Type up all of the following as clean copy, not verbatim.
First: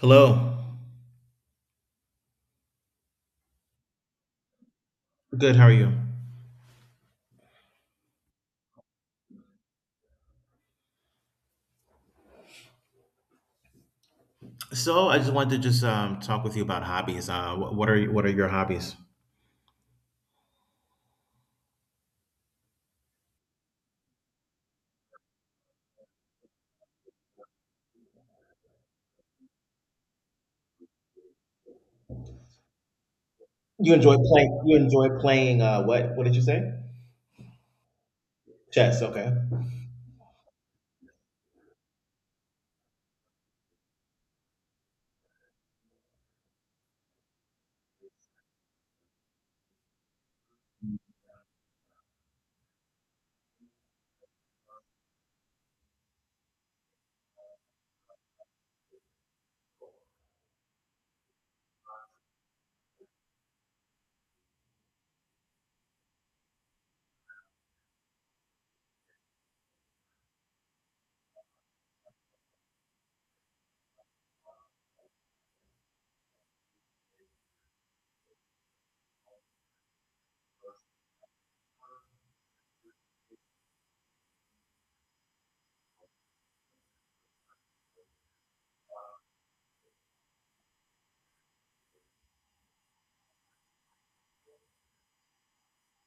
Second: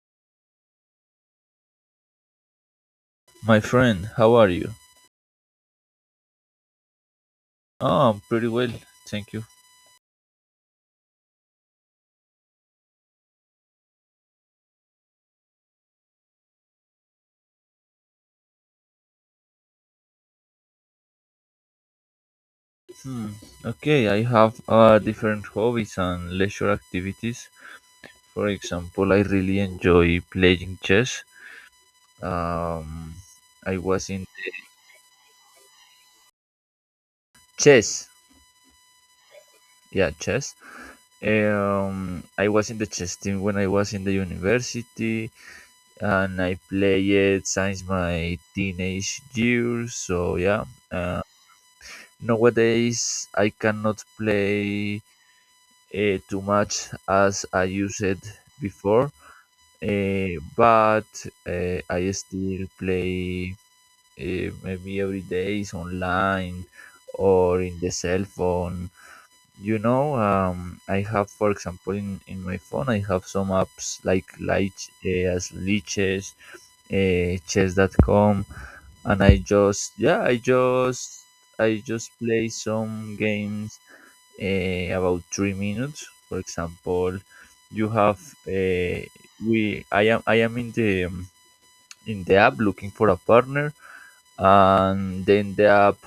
Hello. My friend, how are you? Good. How are you? Oh, I'm pretty well, thank you. So I just wanted to just talk with you about hobbies. What are what are your hobbies? Hmm. Okay, I have different hobbies and leisure activities. For example, I really enjoy playing chess. Um, I You was enjoy in playing. You enjoy playing. What? What did you say? chess. Chess. Okay. Yeah, chess. I was in the chess team when I was in the university, and I played since my teenage years. So yeah. Uh, Nowadays, I cannot play too much as I used it before, but I still play maybe every day is online or in the cell phone. You know, I have, for example, in my phone, I have some apps like Liches, Chess.com, and I just, yeah, I just play some games about 3 minutes. For example, you have uh, we I am in the app looking for a partner, and then the app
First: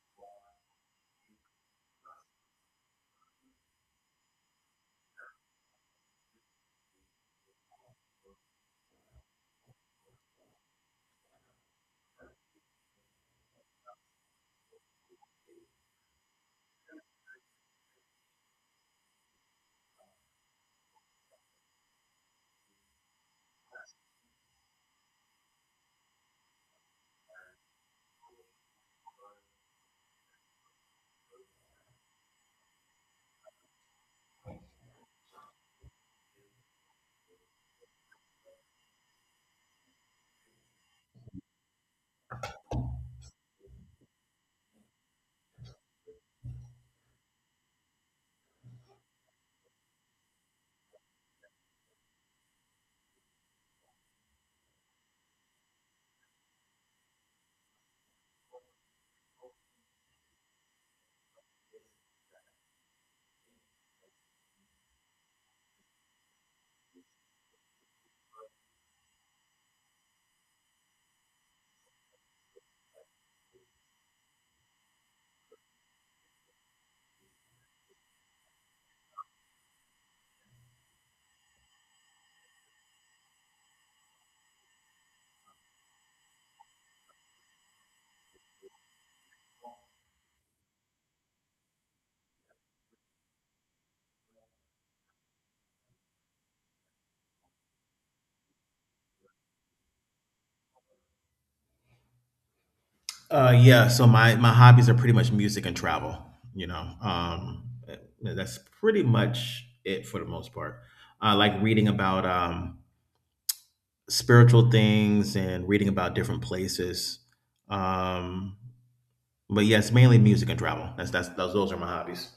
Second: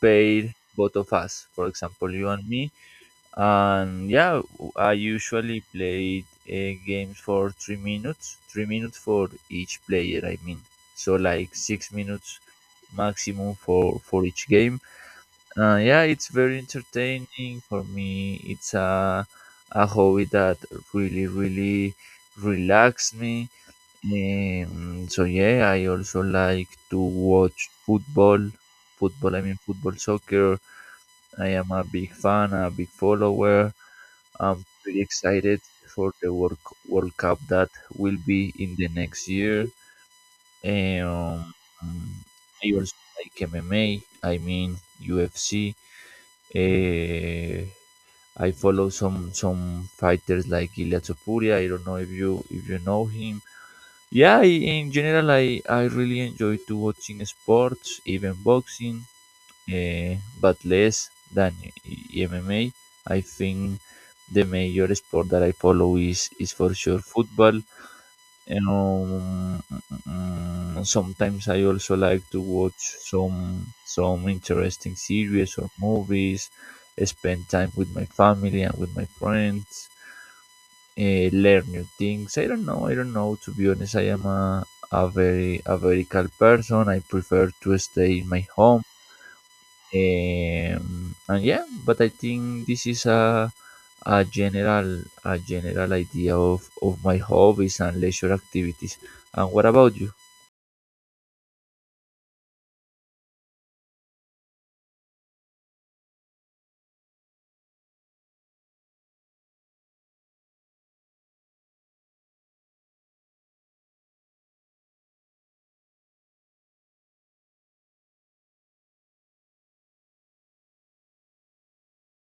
paid both of us. For example, you and me, and yeah, I usually played games for 3 minutes, 3 minutes for each player. I mean, so like 6 minutes maximum for each game. Uh, yeah, it's very entertaining for me. It's a hobby that really, really relaxes me. So yeah, I also like to watch football. Football, I mean football, soccer. I am a big fan, a big follower. I'm pretty excited for the World Cup that will be in the next year. Um, I also like MMA. I mean UFC. Uh, I follow some fighters like Ilia Topuria. I don't know if you know him. Yeah, I, in general, I really enjoy to watching sports, even boxing, but less than MMA. I think the major sport that I follow is for sure football, you know. Sometimes I also like to watch some interesting series or movies, spend time with my family and with my friends, learn new things. I don't know, to be honest. I am a very calm person. I prefer to stay in my home. And yeah, but I think this is a general idea of my hobbies and leisure activities. And what about you? Yeah. So my hobbies are pretty much music and travel. You know, eh, that's pretty much it for the most part. I like reading about spiritual things and reading about different places. Um, but yes, mainly music and travel. That's those are my hobbies.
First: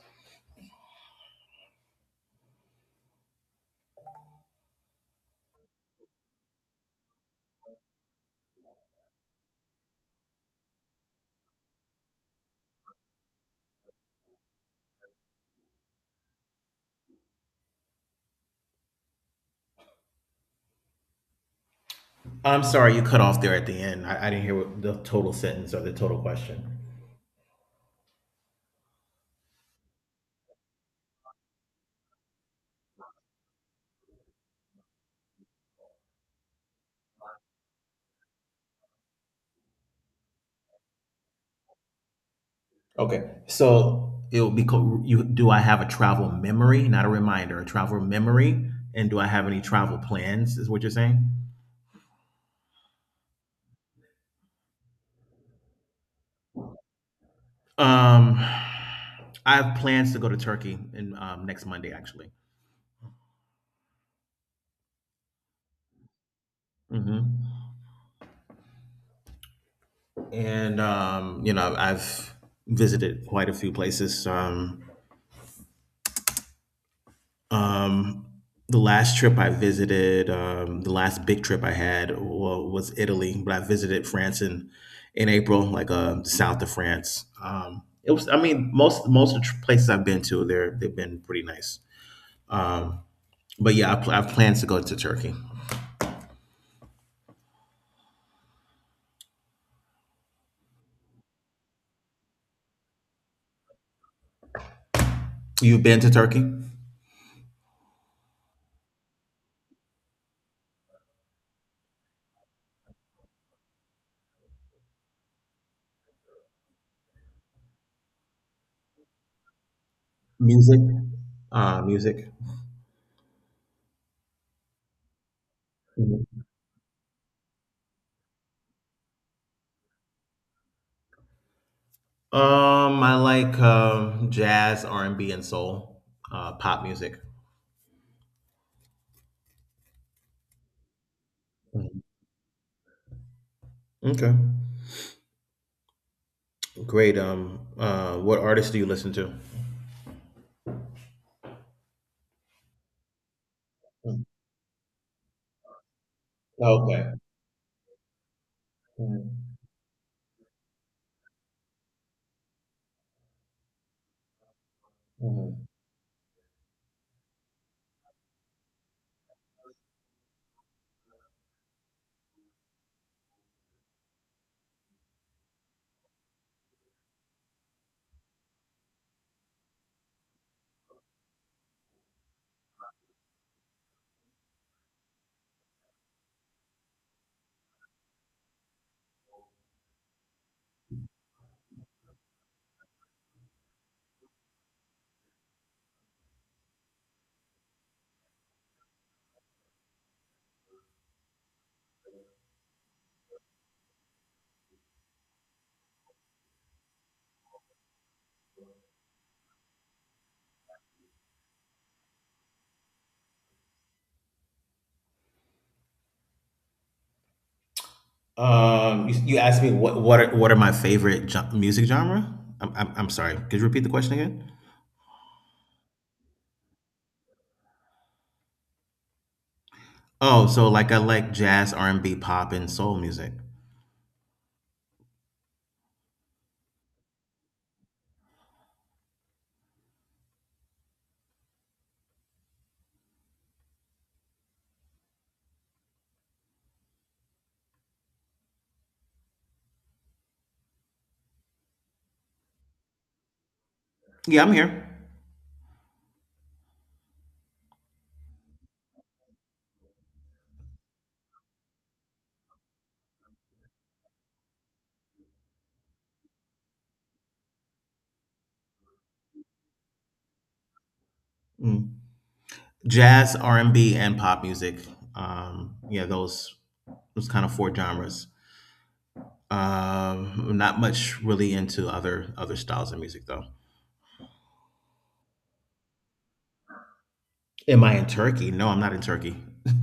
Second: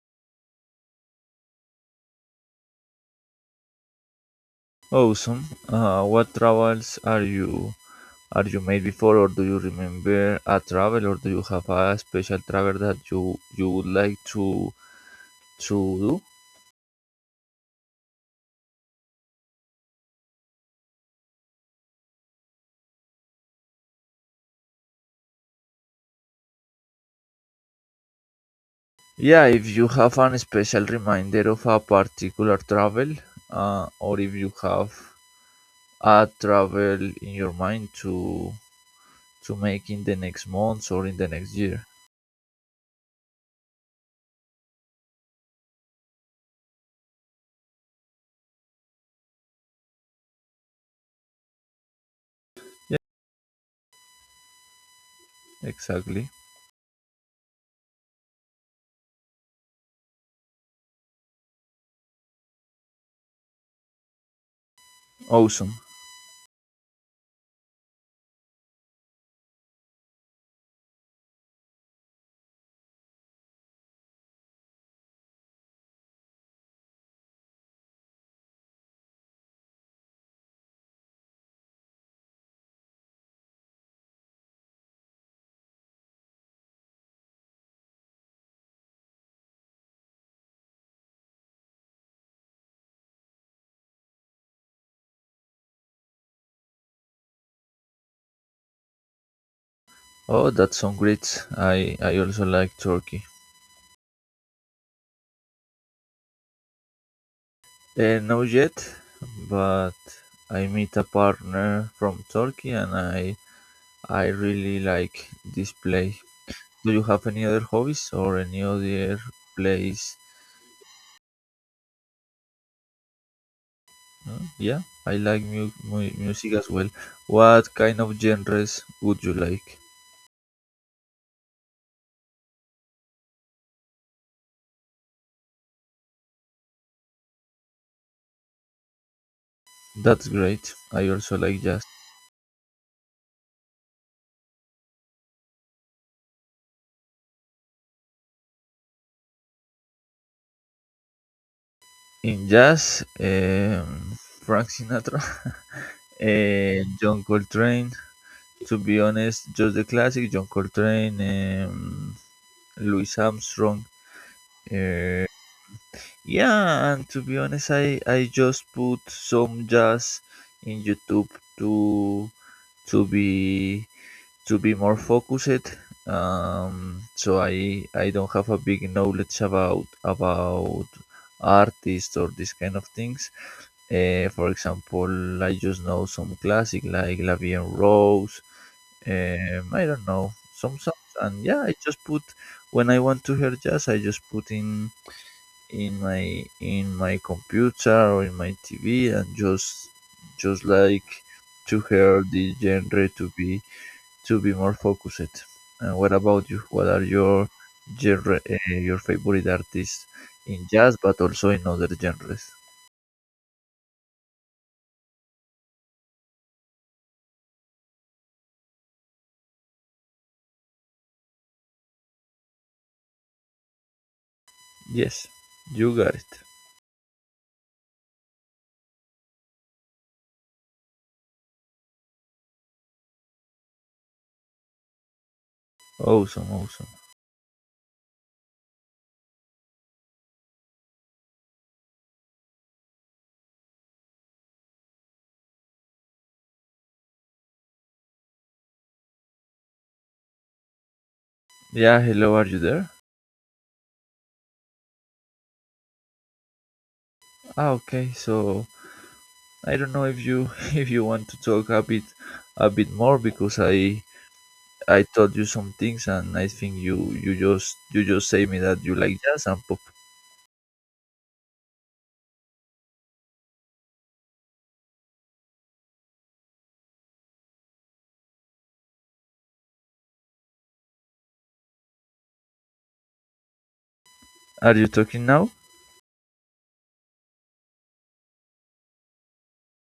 Awesome. What travels are you made before, or do you remember a travel, or do you have a special travel that you would like to do? I'm sorry, you cut off there at the end. I didn't hear what the total sentence or the total question. Yeah, if you have an special reminder of a particular travel, or if you have travel in your mind to make in the next months or in the next year. Okay, so it'll be you. Do I have a travel memory, not a reminder, a travel memory, and do I have any travel plans? Is what you're saying? Yeah, exactly. Um, I have plans to go to Turkey in next Monday, actually. Awesome. hmm And you know, I've visited quite a few places. Um, the last trip I visited, the last big trip I had was Italy, but I visited France in April, like the south of France. It was, I mean, most of the places I've been to, they've been pretty nice. Um, but yeah, I have plans to go to Turkey. Oh, that sounds great. I also like Turkey. You've been to Turkey? Not yet, but I meet a partner from Turkey, and I really like this place. Do you have any other hobbies or any other place? Music, music. Hmm. Yeah, I like Mhm. music as well. What kind of genres would you like? I like jazz, R and B, and soul, pop music. That's great. I also like jazz. Mhm. Okay. Great. What artists do you listen to? In jazz, Mm. Frank Sinatra, Okay. John Coltrane. To be honest, Mhm. just the classic John Coltrane, um, Louis Armstrong. eh, Mhm. yeah, and to be honest, I just put some jazz in YouTube to to be to be more focused. So I don't have a big knowledge about artists or these kind of things. For example, I just know some classic like La Vie en Rose. I don't know some songs, and yeah, I just put when I want to hear jazz, I just put in in my computer or in my TV and just like to hear the genre to be more focused. And what about you? What are your genre, your favorite artists in jazz, but also in other genres? You asked me what are what are my favorite music genre? I'm I'm sorry. Could you repeat the question again? Yes, you got it. Oh, so like I like jazz, R and B, pop, and soul music. Awesome, awesome. Yeah, hello, are you there? Yeah, I'm here. Ah, okay. So I don't know if you if you want to talk a bit more because I taught you some things and I think you just say me that you like jazz and pop. Mm. Jazz, R and B, and pop music. Yeah, those kind of four genres. Not much really into other styles of music though. Are you talking now? Am I in Turkey? No, I'm not in Turkey.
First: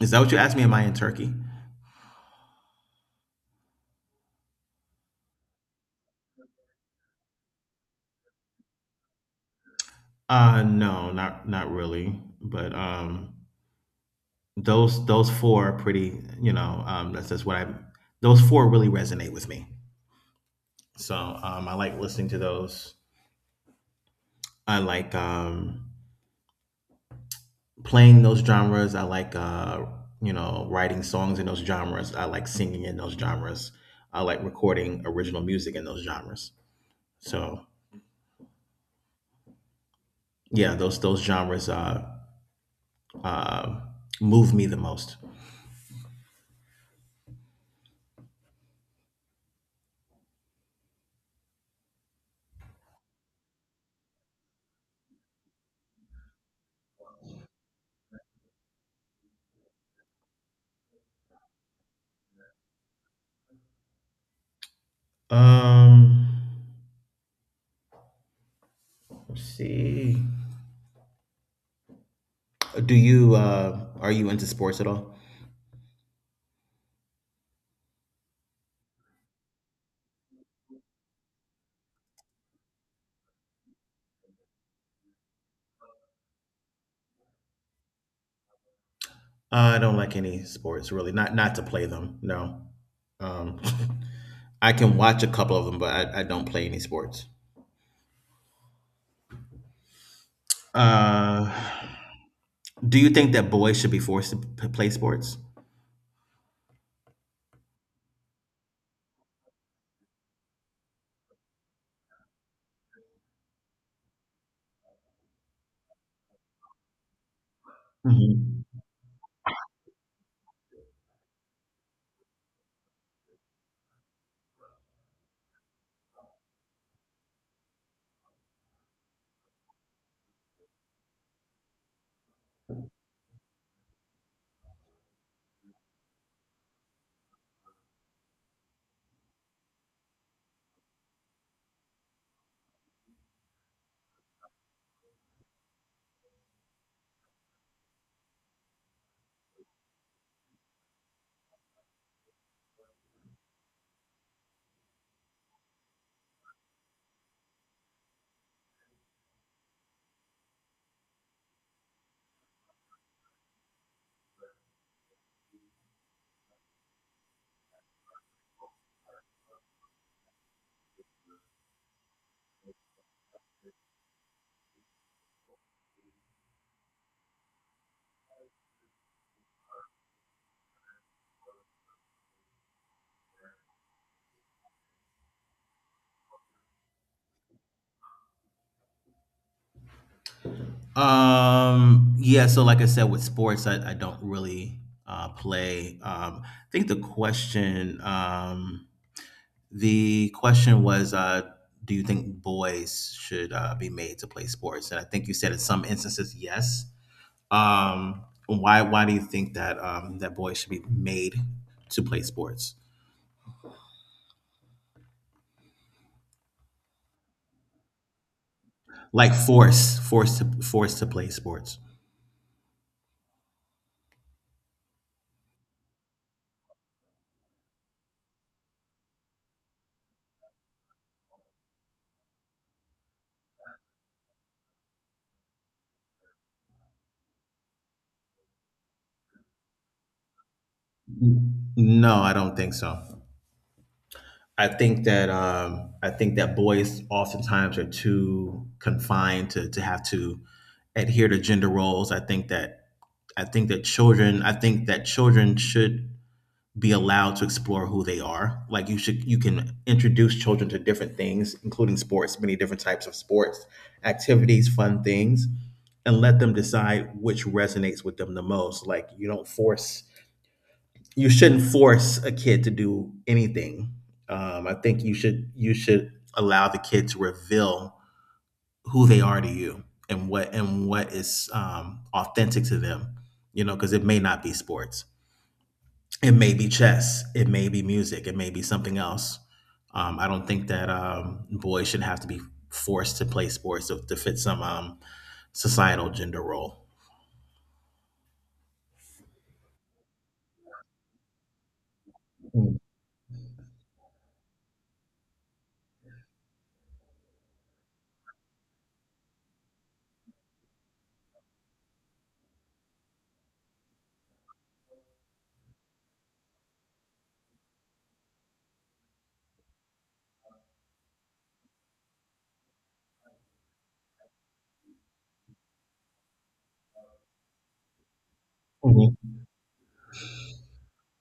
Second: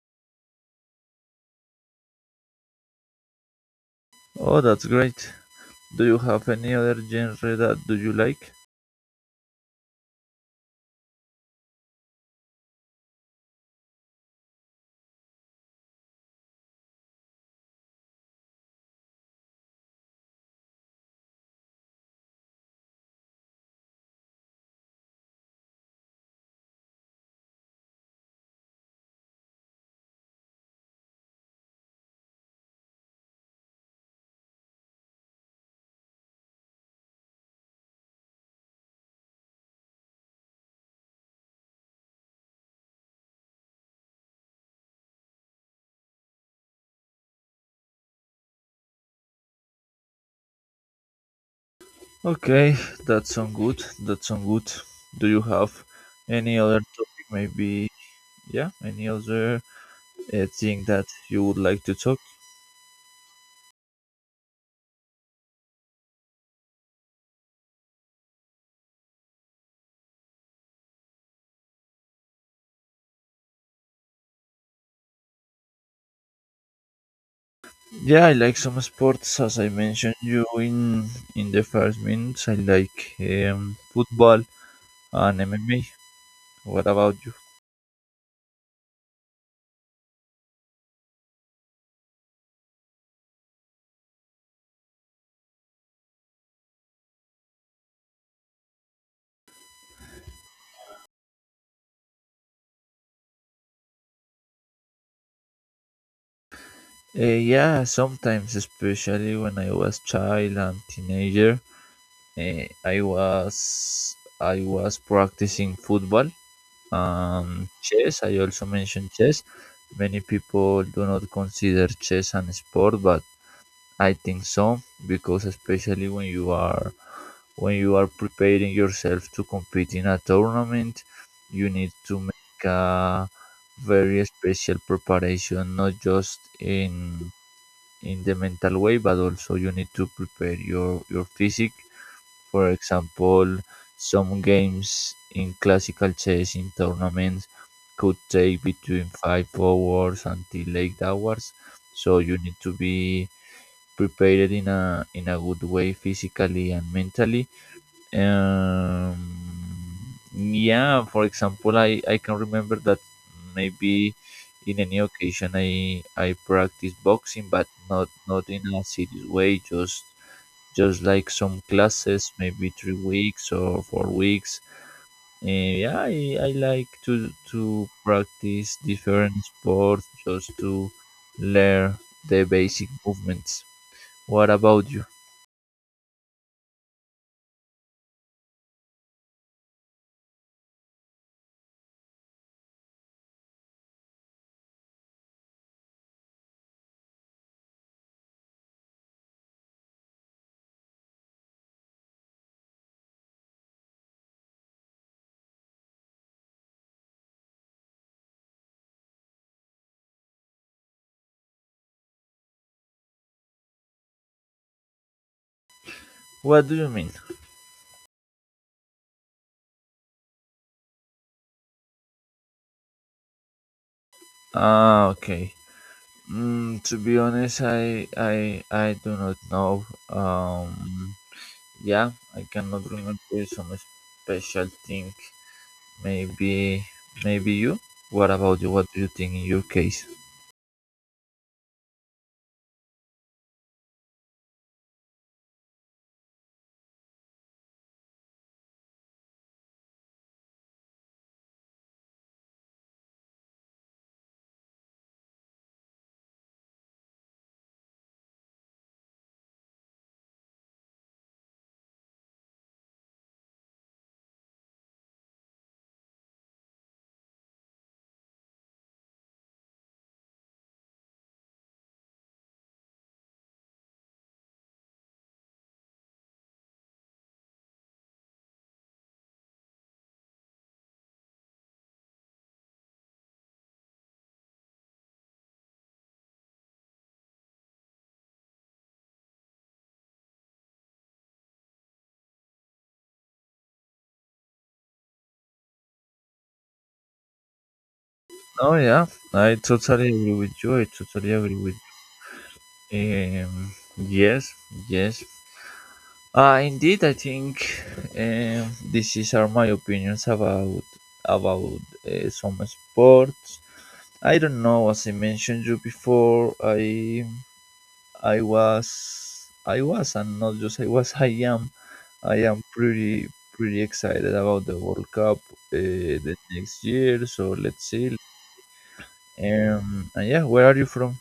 Is that what you asked me? Am I in Turkey? Oh, that's great. Do you have any other genre that do you like? No, not really. But those four are pretty. You know, that's what I. Those four really resonate with me. So I like listening to those. I like playing those genres. I like you know writing songs in those genres. I like singing in those genres. I like recording original music in those genres. So yeah, those genres uh, move me the most. Okay, that sounds good. That sounds good. Do you have any other topic? Maybe, yeah, any other thing that you would like to talk? Um, See, do you are you into sports at all? Yeah, I like some sports, as I mentioned you in the first minutes. I like football and MMA. What about you? I don't like any sports really. Not to play them. No. Um, I can watch a couple of them, but I don't play any sports. uh, Do you think that boys should be forced to play sports? Yeah, sometimes, especially when I was child and teenager, uh, I was I was practicing football. Chess, I Mhm. also mentioned chess. Many people do not consider chess an sport, but I think so because especially when you are preparing yourself to compete in a tournament, you need to make a very special preparation, not just in the mental way, but also you need to prepare your physique. For example, some games in classical chess in tournaments could take between 5 hours until 8 hours, so you need to be prepared in a good way physically and mentally. Um, yeah, for example, I can remember that maybe in any occasion I practice boxing, but not not in a serious way, just like some classes, maybe 3 weeks or 4 weeks. And yeah, I like to practice different sports just to learn the basic movements. What about you? Yeah, so like I said, with sports, I don't really play. I think the question the question was, do you think boys should be made to play sports? And I think you said in some instances, yes. Why? Why do you think that that boys should be made to play sports? What do you mean? Like force, force to force to play sports? Ah, okay. Mm, to be honest, I do not know. Yeah, I cannot remember some special thing. Maybe maybe you. What about you? What do you think in your case? No, I don't think so. I think that boys oftentimes are too confined to have to adhere to gender roles. I think that children I think that children should be allowed to explore who they are. Like you should, you can introduce children to different things, including sports, many different types of sports, activities, fun things, and let them decide which resonates with them the most. Like you don't force, you shouldn't force a kid to do anything. I think you should allow the kid to reveal who they are to you and what is authentic to them. You know, because it may not be sports, it may be chess. It may be music. It may be something else. I don't think that boys should have to be forced to play sports to fit some societal gender role. Oh yeah, I totally agree with you. I totally agree with Mhm. um yes, yes. Indeed, I think this is are my opinions about some sports. I don't know, as I mentioned you before, I was I was and not just I was I am pretty pretty excited about the World Cup the next year. So let's see. Mhm. And yeah, where are you from?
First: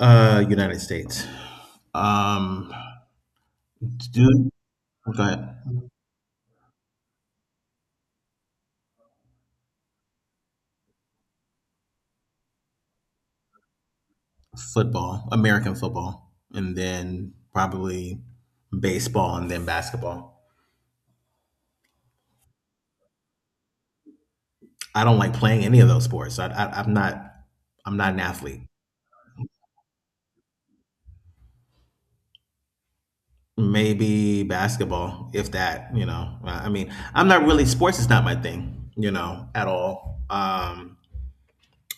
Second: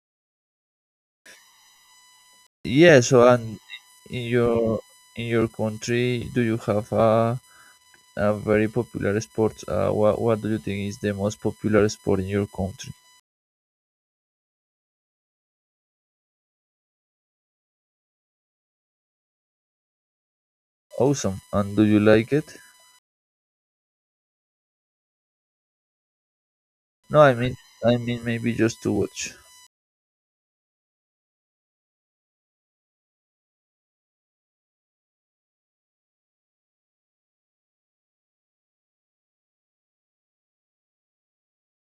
United States. Um, Yeah, so and in do your go ahead. country, do you have a very popular sport? What do you think is the most popular sport in your country? Football, American football, and then probably baseball, and then basketball. Awesome. And do you like it? I don't like playing any of those sports. I'm No, not. I'm I not an mean maybe athlete. just to watch. Maybe basketball, if that, you know. I mean, I'm not really sports is not my thing, you know, at all.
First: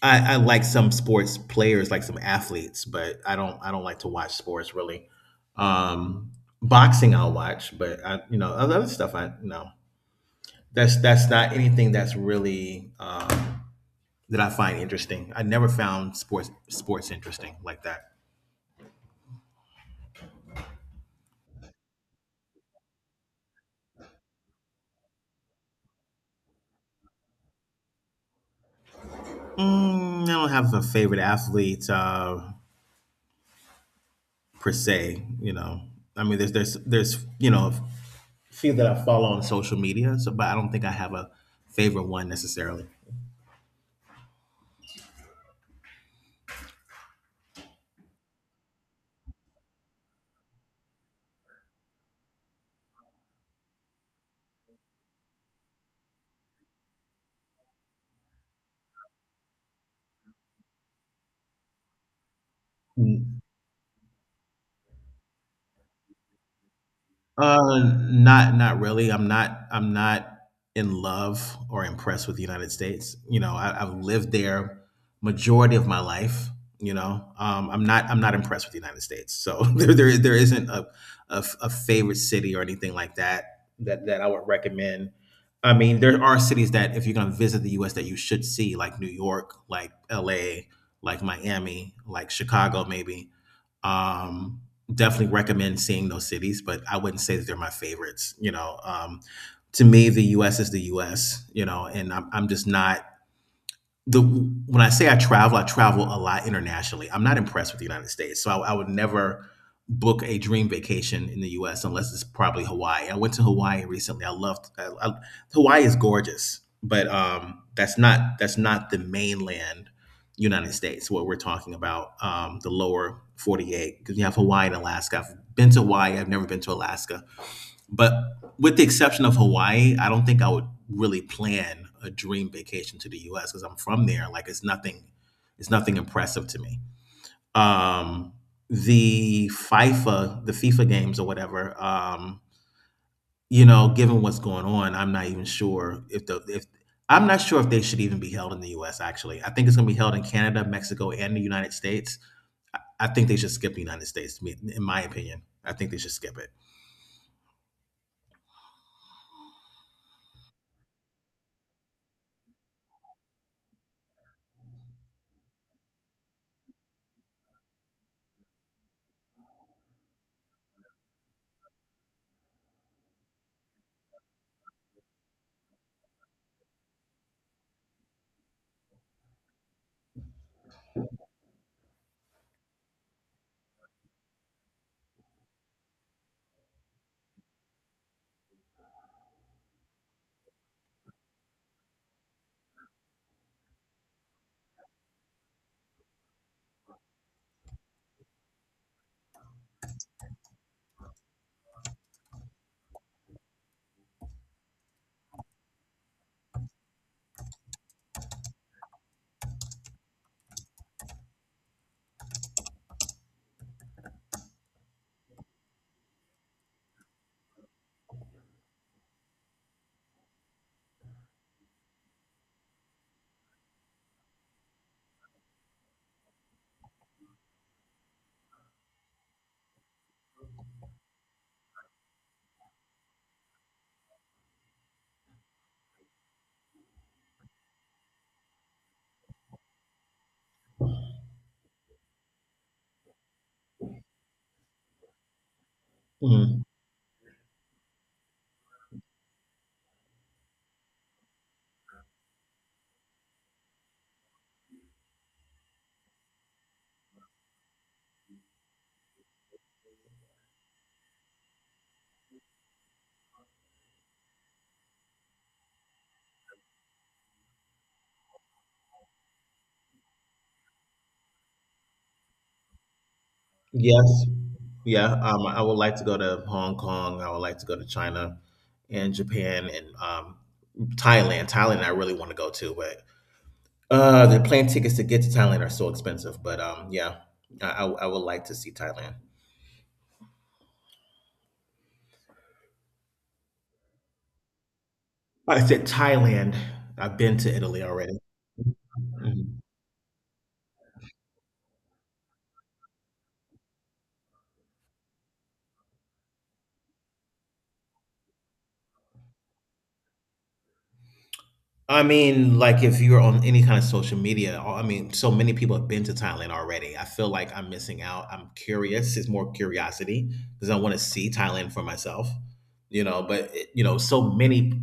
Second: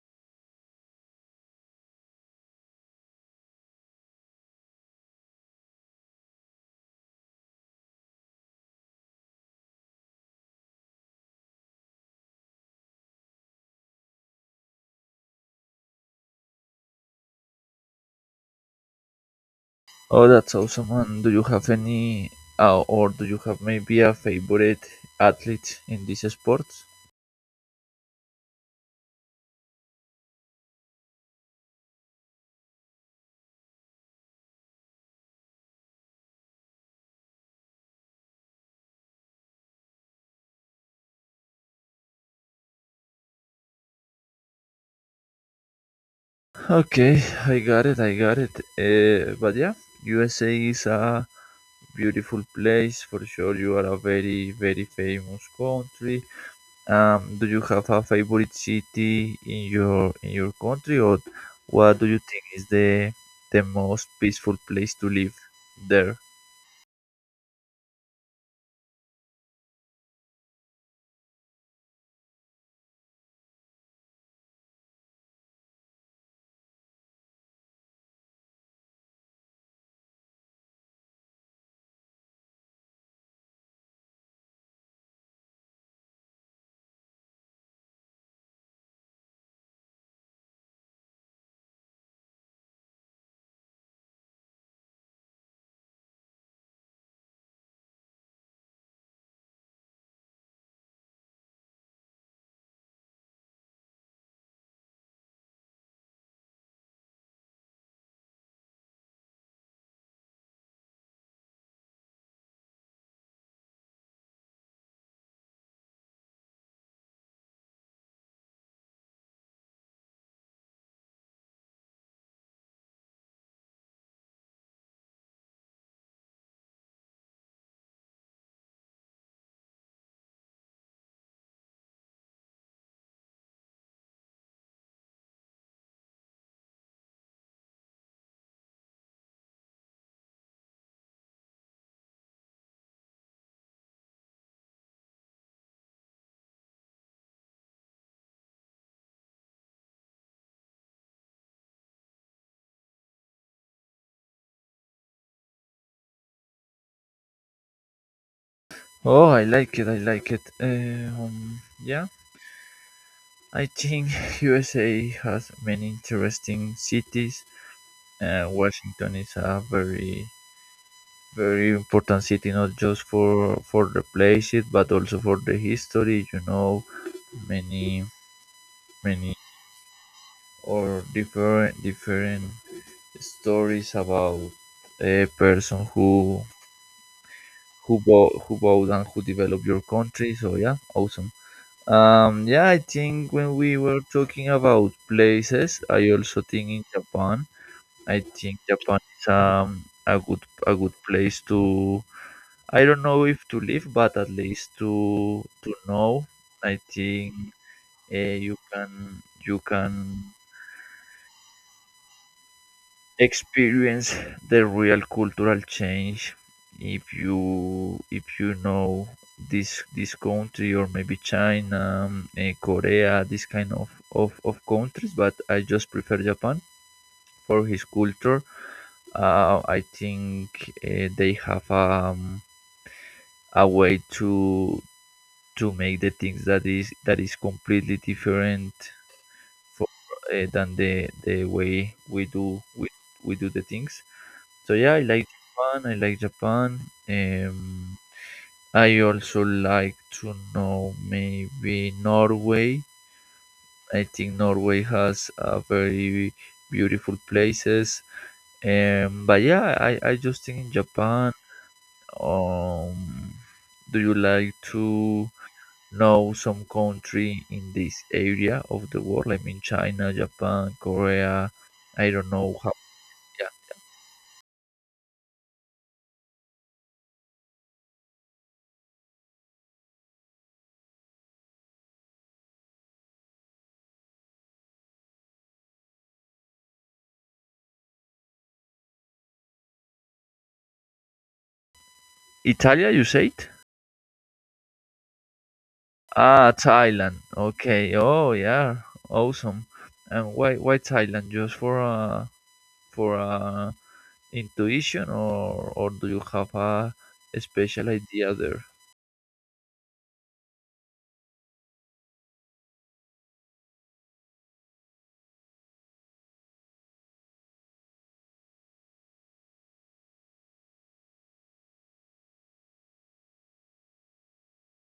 I like some sports players, like some athletes, but I don't like to watch sports really. Um boxing I'll watch, but I you know, other stuff I no. That's not anything that's really that I find interesting. I never found sports interesting like that. Oh, that's awesome. And do you have any or do you have maybe a favorite athlete in this sport? Mm, I don't have a favorite athlete. Per se. You know, I mean, there's you know a few that I follow on social media. So, but I don't think I have a favorite one necessarily. Okay, I got it, I got it. But yeah, USA is a beautiful place for sure. You are a very, very famous country. Do you have a favorite city in your country, or what do you think is the most peaceful place to live there? Not really. I'm not in love or impressed with the United States. You know, I've lived there majority of my life. You know, I'm not impressed with the United States. So there isn't a, a favorite city or anything like that that that I would recommend. I mean, there are cities that if you're going to visit the U.S. that you should see, like New York, like L.A., like Miami, like Chicago, maybe. Um, definitely recommend seeing those cities, but I wouldn't say that they're my favorites. You know, to me, the U.S. is the U.S. You know, and I'm just not the when I say I travel a lot internationally. I'm not impressed with the United States, so I would never book a dream vacation in the U.S. unless it's probably Hawaii. I went to Hawaii recently. I loved I, Hawaii is gorgeous, but that's not the mainland United States. What we're talking about, the lower 48, because you have Hawaii and Alaska. I've been to Hawaii. I've never been to Alaska. But with the exception of Hawaii, I don't think I would really plan a dream vacation to the U.S. because I'm from there. Like it's nothing impressive to me. Um, the FIFA games or whatever. You know, given what's going on, I'm not even sure if the if I'm not sure if they should even be held in the U.S. Actually, I think it's going to be held in Canada, Mexico, and the United States. I think they should skip the United States. In my opinion, I think they should skip it. Oh, I like it, I like it. Yeah, I think USA has many interesting cities. Washington is a very very important city not just for the places but also for the history, you know, many many or different different stories about a person who who bought and who developed your country. So yeah, awesome. Yeah, I think when we were talking about places I also think in Japan. I think Japan is a good place to, I don't know if to live, but at least to know. I think you can experience the real cultural change if you know this country or maybe China, Korea, this kind of, of countries. But I just prefer Japan for his culture. I think they have a way to make the things that is completely different for, than the way we do the things. So yeah, I like Japan, I like Mhm. Japan. um I also like to know maybe Norway. I think Norway has a very beautiful places. But yeah, I just think in Japan. um do you like to know some country in this area of the world, I mean China, Japan, Korea, I don't know how. Yeah. Yes, yeah, I would like to go to Hong Kong. I would like to go to China and Japan and Thailand. Thailand, I really want to go to, but the plane tickets to get to Thailand are so expensive. But yeah, I would like to see Thailand. Italia, you said? I said Ah, Thailand. Thailand. I've been to Italy Okay. already. Oh, yeah. Awesome. And why Thailand? Just for for uh intuition, or do you have a special idea there? I mean, like if you're on any kind of social media, I mean, so many people have been to Thailand already. I feel like I'm missing out. I'm curious. It's more curiosity because I want to see Thailand for myself, you know. But it, you know, so many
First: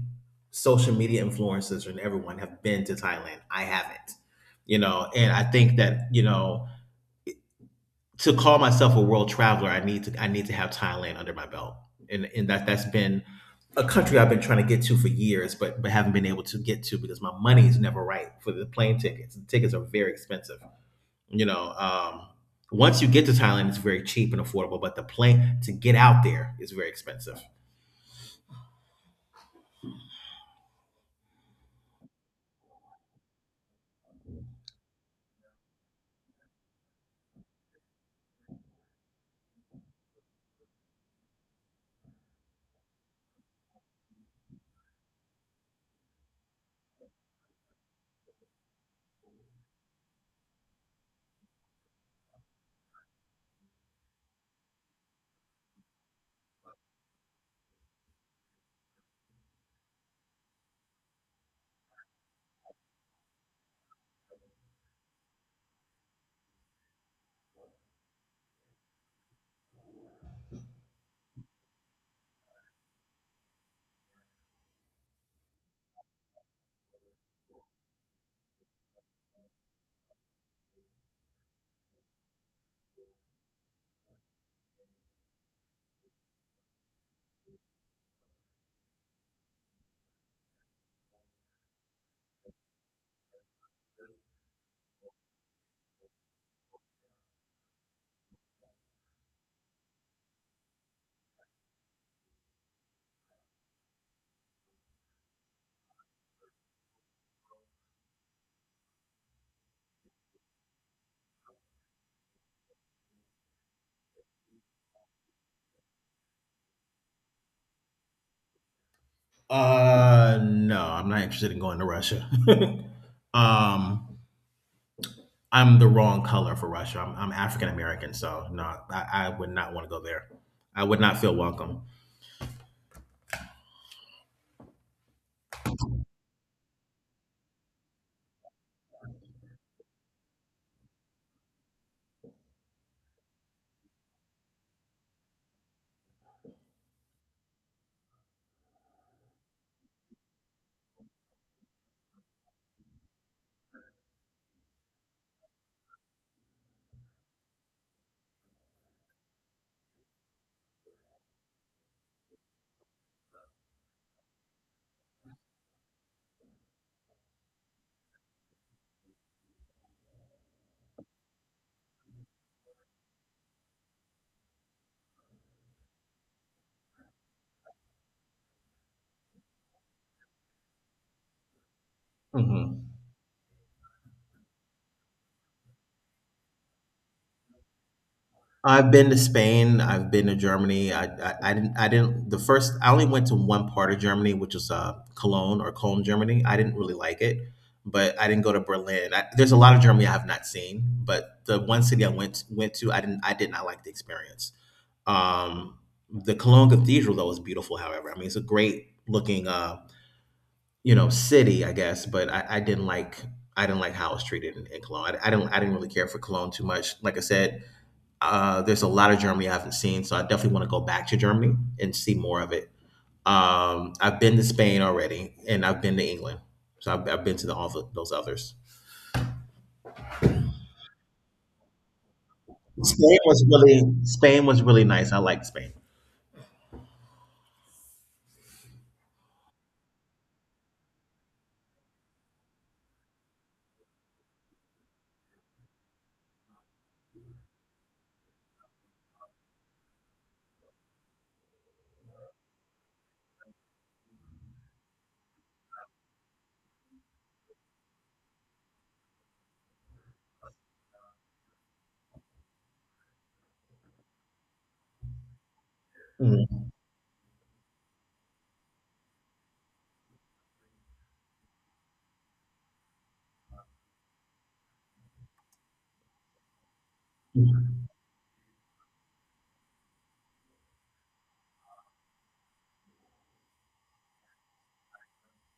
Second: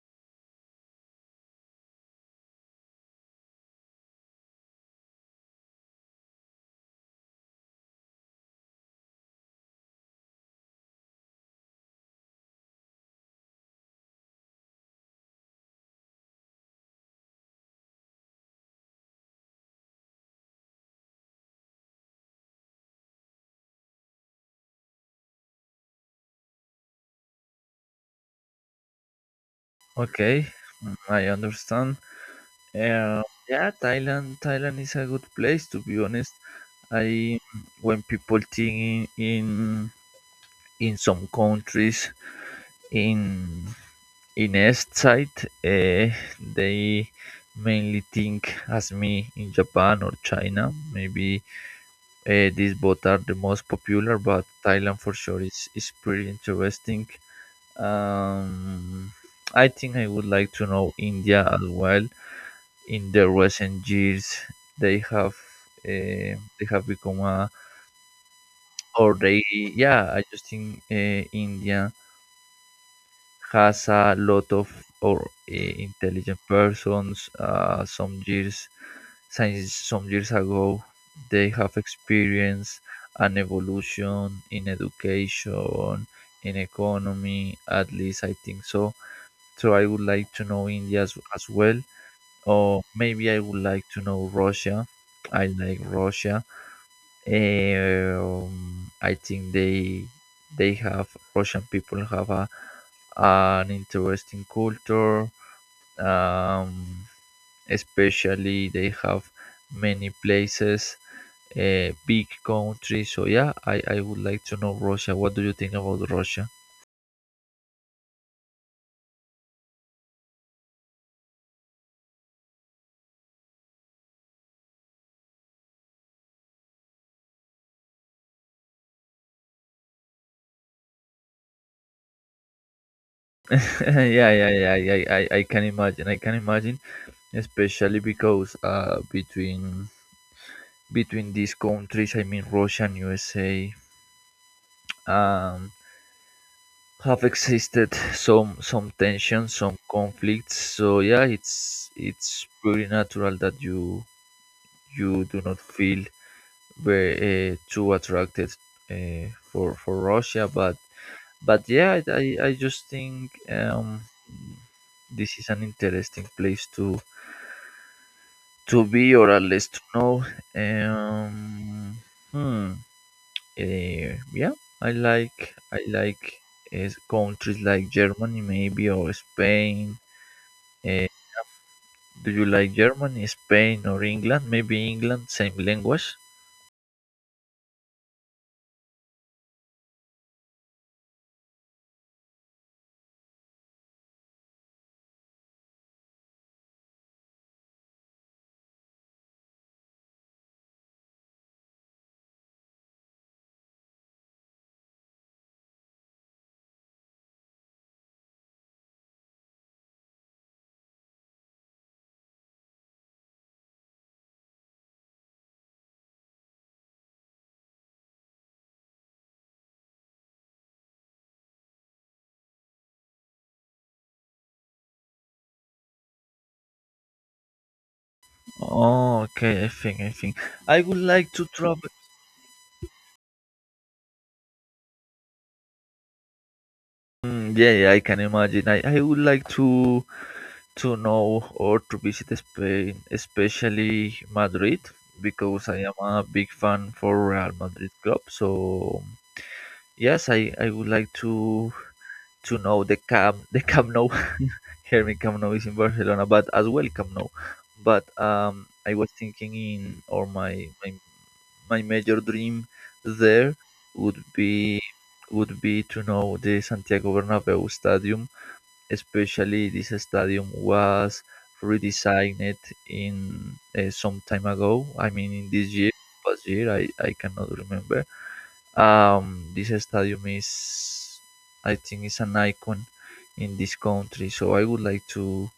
social media influencers and everyone have been to Thailand. I haven't, you know, and I think that you know to call myself a world traveler, I need to have Thailand under my belt, and that's been a country I've been trying to get to for years, but haven't been able to get to because my money is never right for the plane tickets. The tickets are very expensive. You know, once you get to Thailand, it's very cheap and affordable, but the plane to get out there is very expensive. Okay. Mm, I understand. Um, yeah, Thailand. Thailand is a good place, to be honest. I, when people think in some countries in East side, eh, they mainly think as me in Japan or China. Maybe these both are the most popular, but Thailand for sure is pretty interesting. Um, I think I would like to know India as well. In the recent years, they have uh, become a, or they, yeah, I just think India has a lot of, or intelligent persons. Some years since some years ago they have experienced an evolution in education in economy, at least I think so. So I would like to know india as well, or maybe I would like to know Russia. I like Russia. I think they have Russian people have a, an interesting culture. Um, especially they have many places, big country. So yeah, I would like to know Russia. What do you think about Russia? No, I'm not interested in going to Russia. um, I'm the wrong color for Russia. I'm African American, so no, I would not want to go there. I would not feel welcome. Yeah, yeah, yeah, yeah. I can imagine. I can imagine, especially because between these countries, I mean Russia and USA, um, have existed some tensions, some conflicts. So yeah, it's pretty natural that you do not feel very too attracted uh, for Russia, but but yeah, I just think this is an interesting place to be, or at least to know. Um, hmm. Yeah, I like countries like Germany maybe, or Spain. Uh, do you like hmm Germany, Spain, or England? Maybe England, same language. I've been to Spain. I've been to Germany. I didn't. The first. I only went to one part of Germany, which was Cologne or Cologne, Germany. I didn't really like it, but I didn't go to Berlin. I, there's a lot of Germany I have not seen, but the one city I went to, I didn't. I did not like the experience. Um, the Cologne Cathedral though was beautiful. However, I mean, it's a great looking. You know, city, I guess, but I didn't like how I was treated in Cologne. I didn't really care for Cologne too much. Like I said, there's a lot of Germany I haven't seen, so I definitely want to go back to Germany and see more of it. I've been to Spain already, and I've been to England, so I've been to the, all of those others. Oh, okay. I think I would like to travel. Spain was really nice. I liked Spain. Mm, yeah, yeah, I can imagine. I would like to know or to visit Spain, especially Madrid, because I am a big fan for Real Madrid club. So yes, I would like to know the Camp the Camp Nou. Here me Camp Nou is in Barcelona, but as well Camp Nou. But I was thinking in or my major dream there would be would be to know the Mm. Santiago Bernabeu Stadium, especially this stadium was redesigned in some time ago. I mean, in this year, past year, I cannot remember. This stadium is, I think, is an icon in this country. So I would like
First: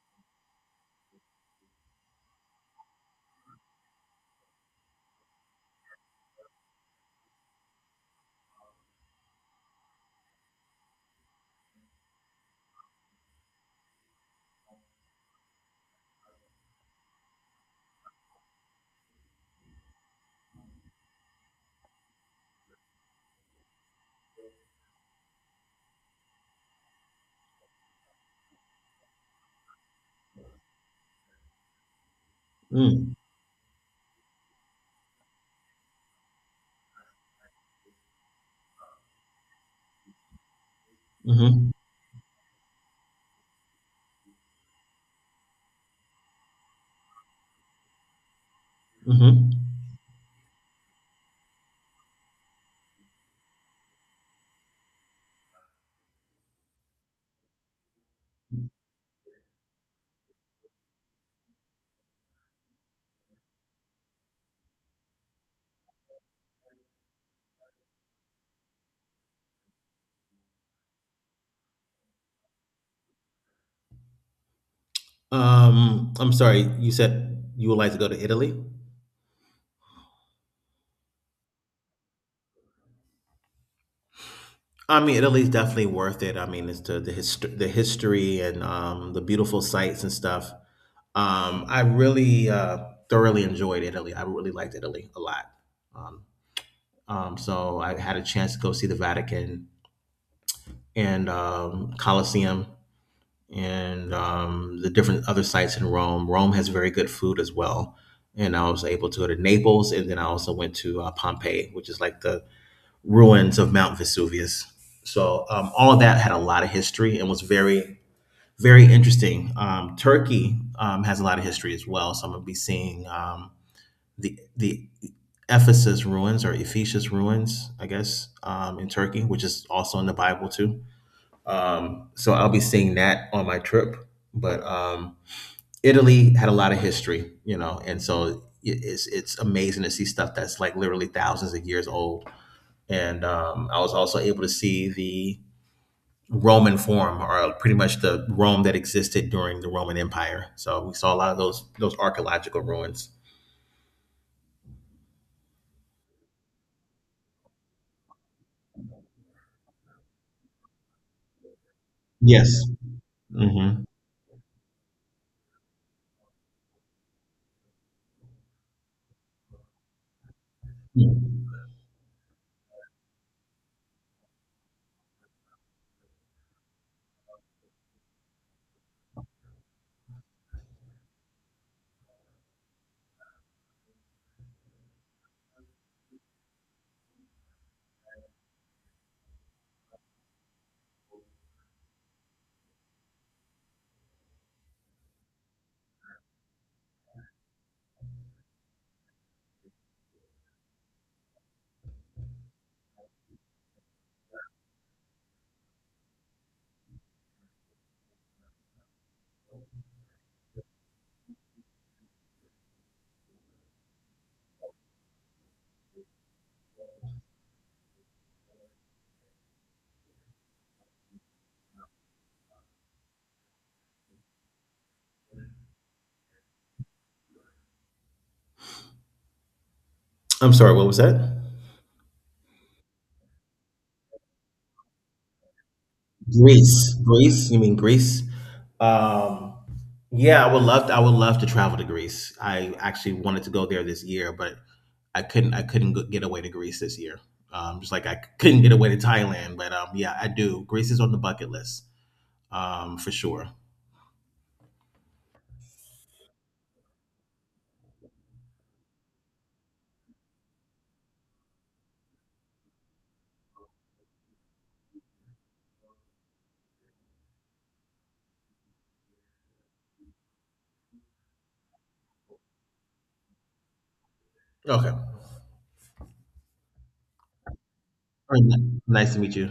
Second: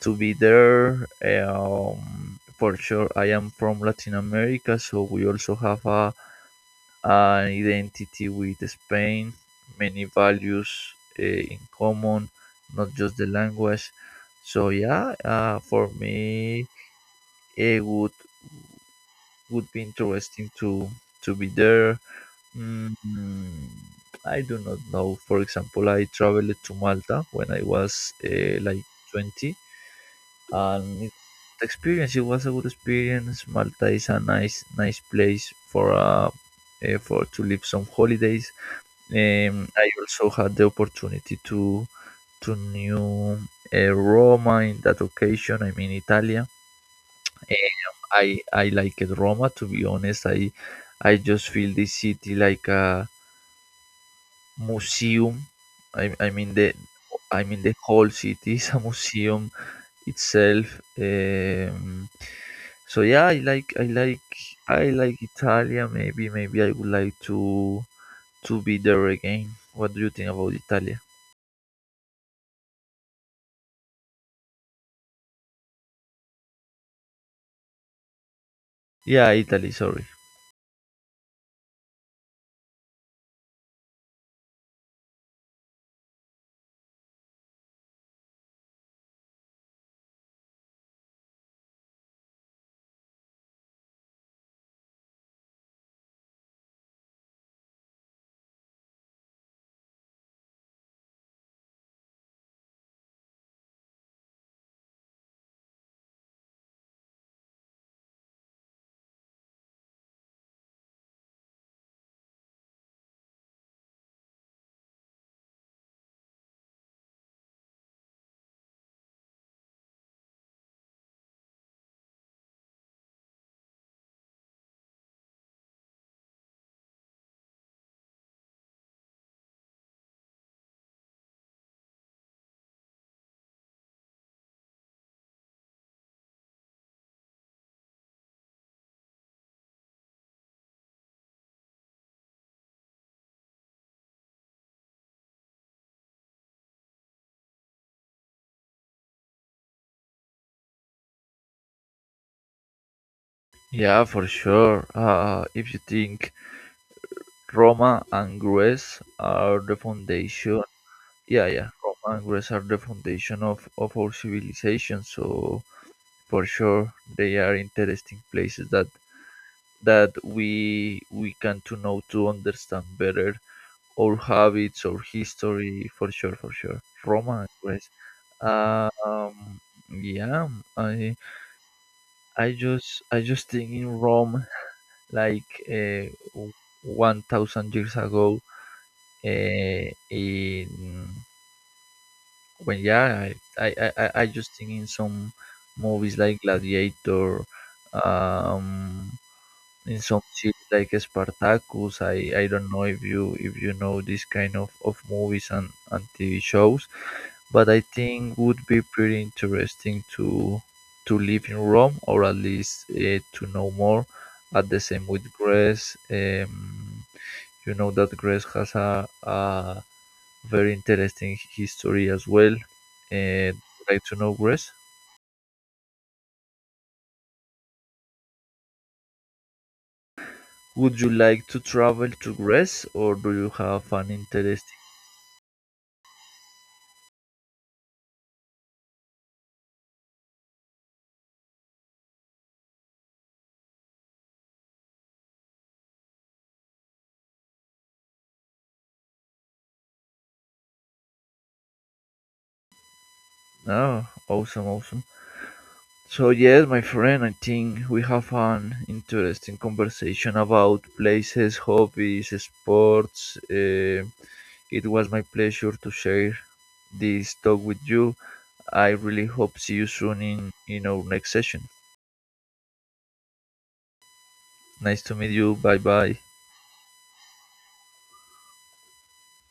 to be there. For sure, I am from Latin America, so we also have a, an identity with Spain, many values in common, not just the language. So yeah, for me, it would be interesting to be there. Mm, I do not know. For example, I traveled to Malta when I was like 20, and it, the experience it was a good Mm. experience. Malta is a nice place for to live some holidays. I also had the opportunity Hmm. To new Roma in that occasion. I mean, Italia. I liked Hmm. Roma. To be honest, I just feel this city like a museum. I mean the I mean the whole city is a museum itself. So yeah, I like Italia. Maybe I would like to be there again. What do you think about Italia? I'm sorry. You said you would like to go to Italy? Yeah, Italy. Sorry. I mean, Italy's definitely worth it. I mean, it's the history and the beautiful sights and stuff. I really thoroughly enjoyed Italy. I really liked Italy a lot. Um, so I had a chance to go see the Vatican and Colosseum and the different other sites in Rome. Rome has very good food as well. And I was able to go to Naples, and then I also went to Pompeii, which is like the ruins of Mount Vesuvius. So all that had a lot of history and was very, very interesting. Turkey has a lot of history as well. So I'm gonna be seeing the Ephesus ruins or Ephesus ruins, I guess, in Turkey, which is also in the Bible too. So I'll be seeing that on my trip. But Italy had a lot of history, you know, and so it's amazing to see stuff that's like literally thousands of years old and I was also able to see the Roman Forum, or pretty much the Rome that existed during the Roman Empire. So we saw a lot of those archaeological ruins. Yeah, for sure. If you think Roma and Greece are the foundation, yeah, yeah, Roma and Yes. Greece are the foundation of Mm-hmm. of our civilization. So for sure they are interesting places that that we can to know to understand better our habits our history for sure roma Greece. um yeah i i just think in rome like 1000 years ago in when yeah I just think in some movies like gladiator, um in some series like Spartacus. I don't know if you know this kind of movies and TV shows, but I think would be pretty interesting to live in Rome, or at least to know more. At the same with Greece, you know that Greece has a very interesting history as well. Uh, like to know Greece. I'm sorry. What was Would you that? like to travel to Greece, or do you have an interesting? Greece. Greece? You mean Greece? Um, yeah, I would love. To, I would love to travel to Greece. I actually wanted to go there this year, but I couldn't. I couldn't get away to Greece this year. Just like I couldn't get away to Thailand, but yeah, I do. Greece is on the bucket list for sure. Oh, awesome, awesome. So yes, my friend, I think we have an interesting conversation about places, hobbies, sports. It was my pleasure to share this talk with you. I really hope see you soon in our next session. Okay. Nice to All meet you. Bye bye. right, nice to meet you.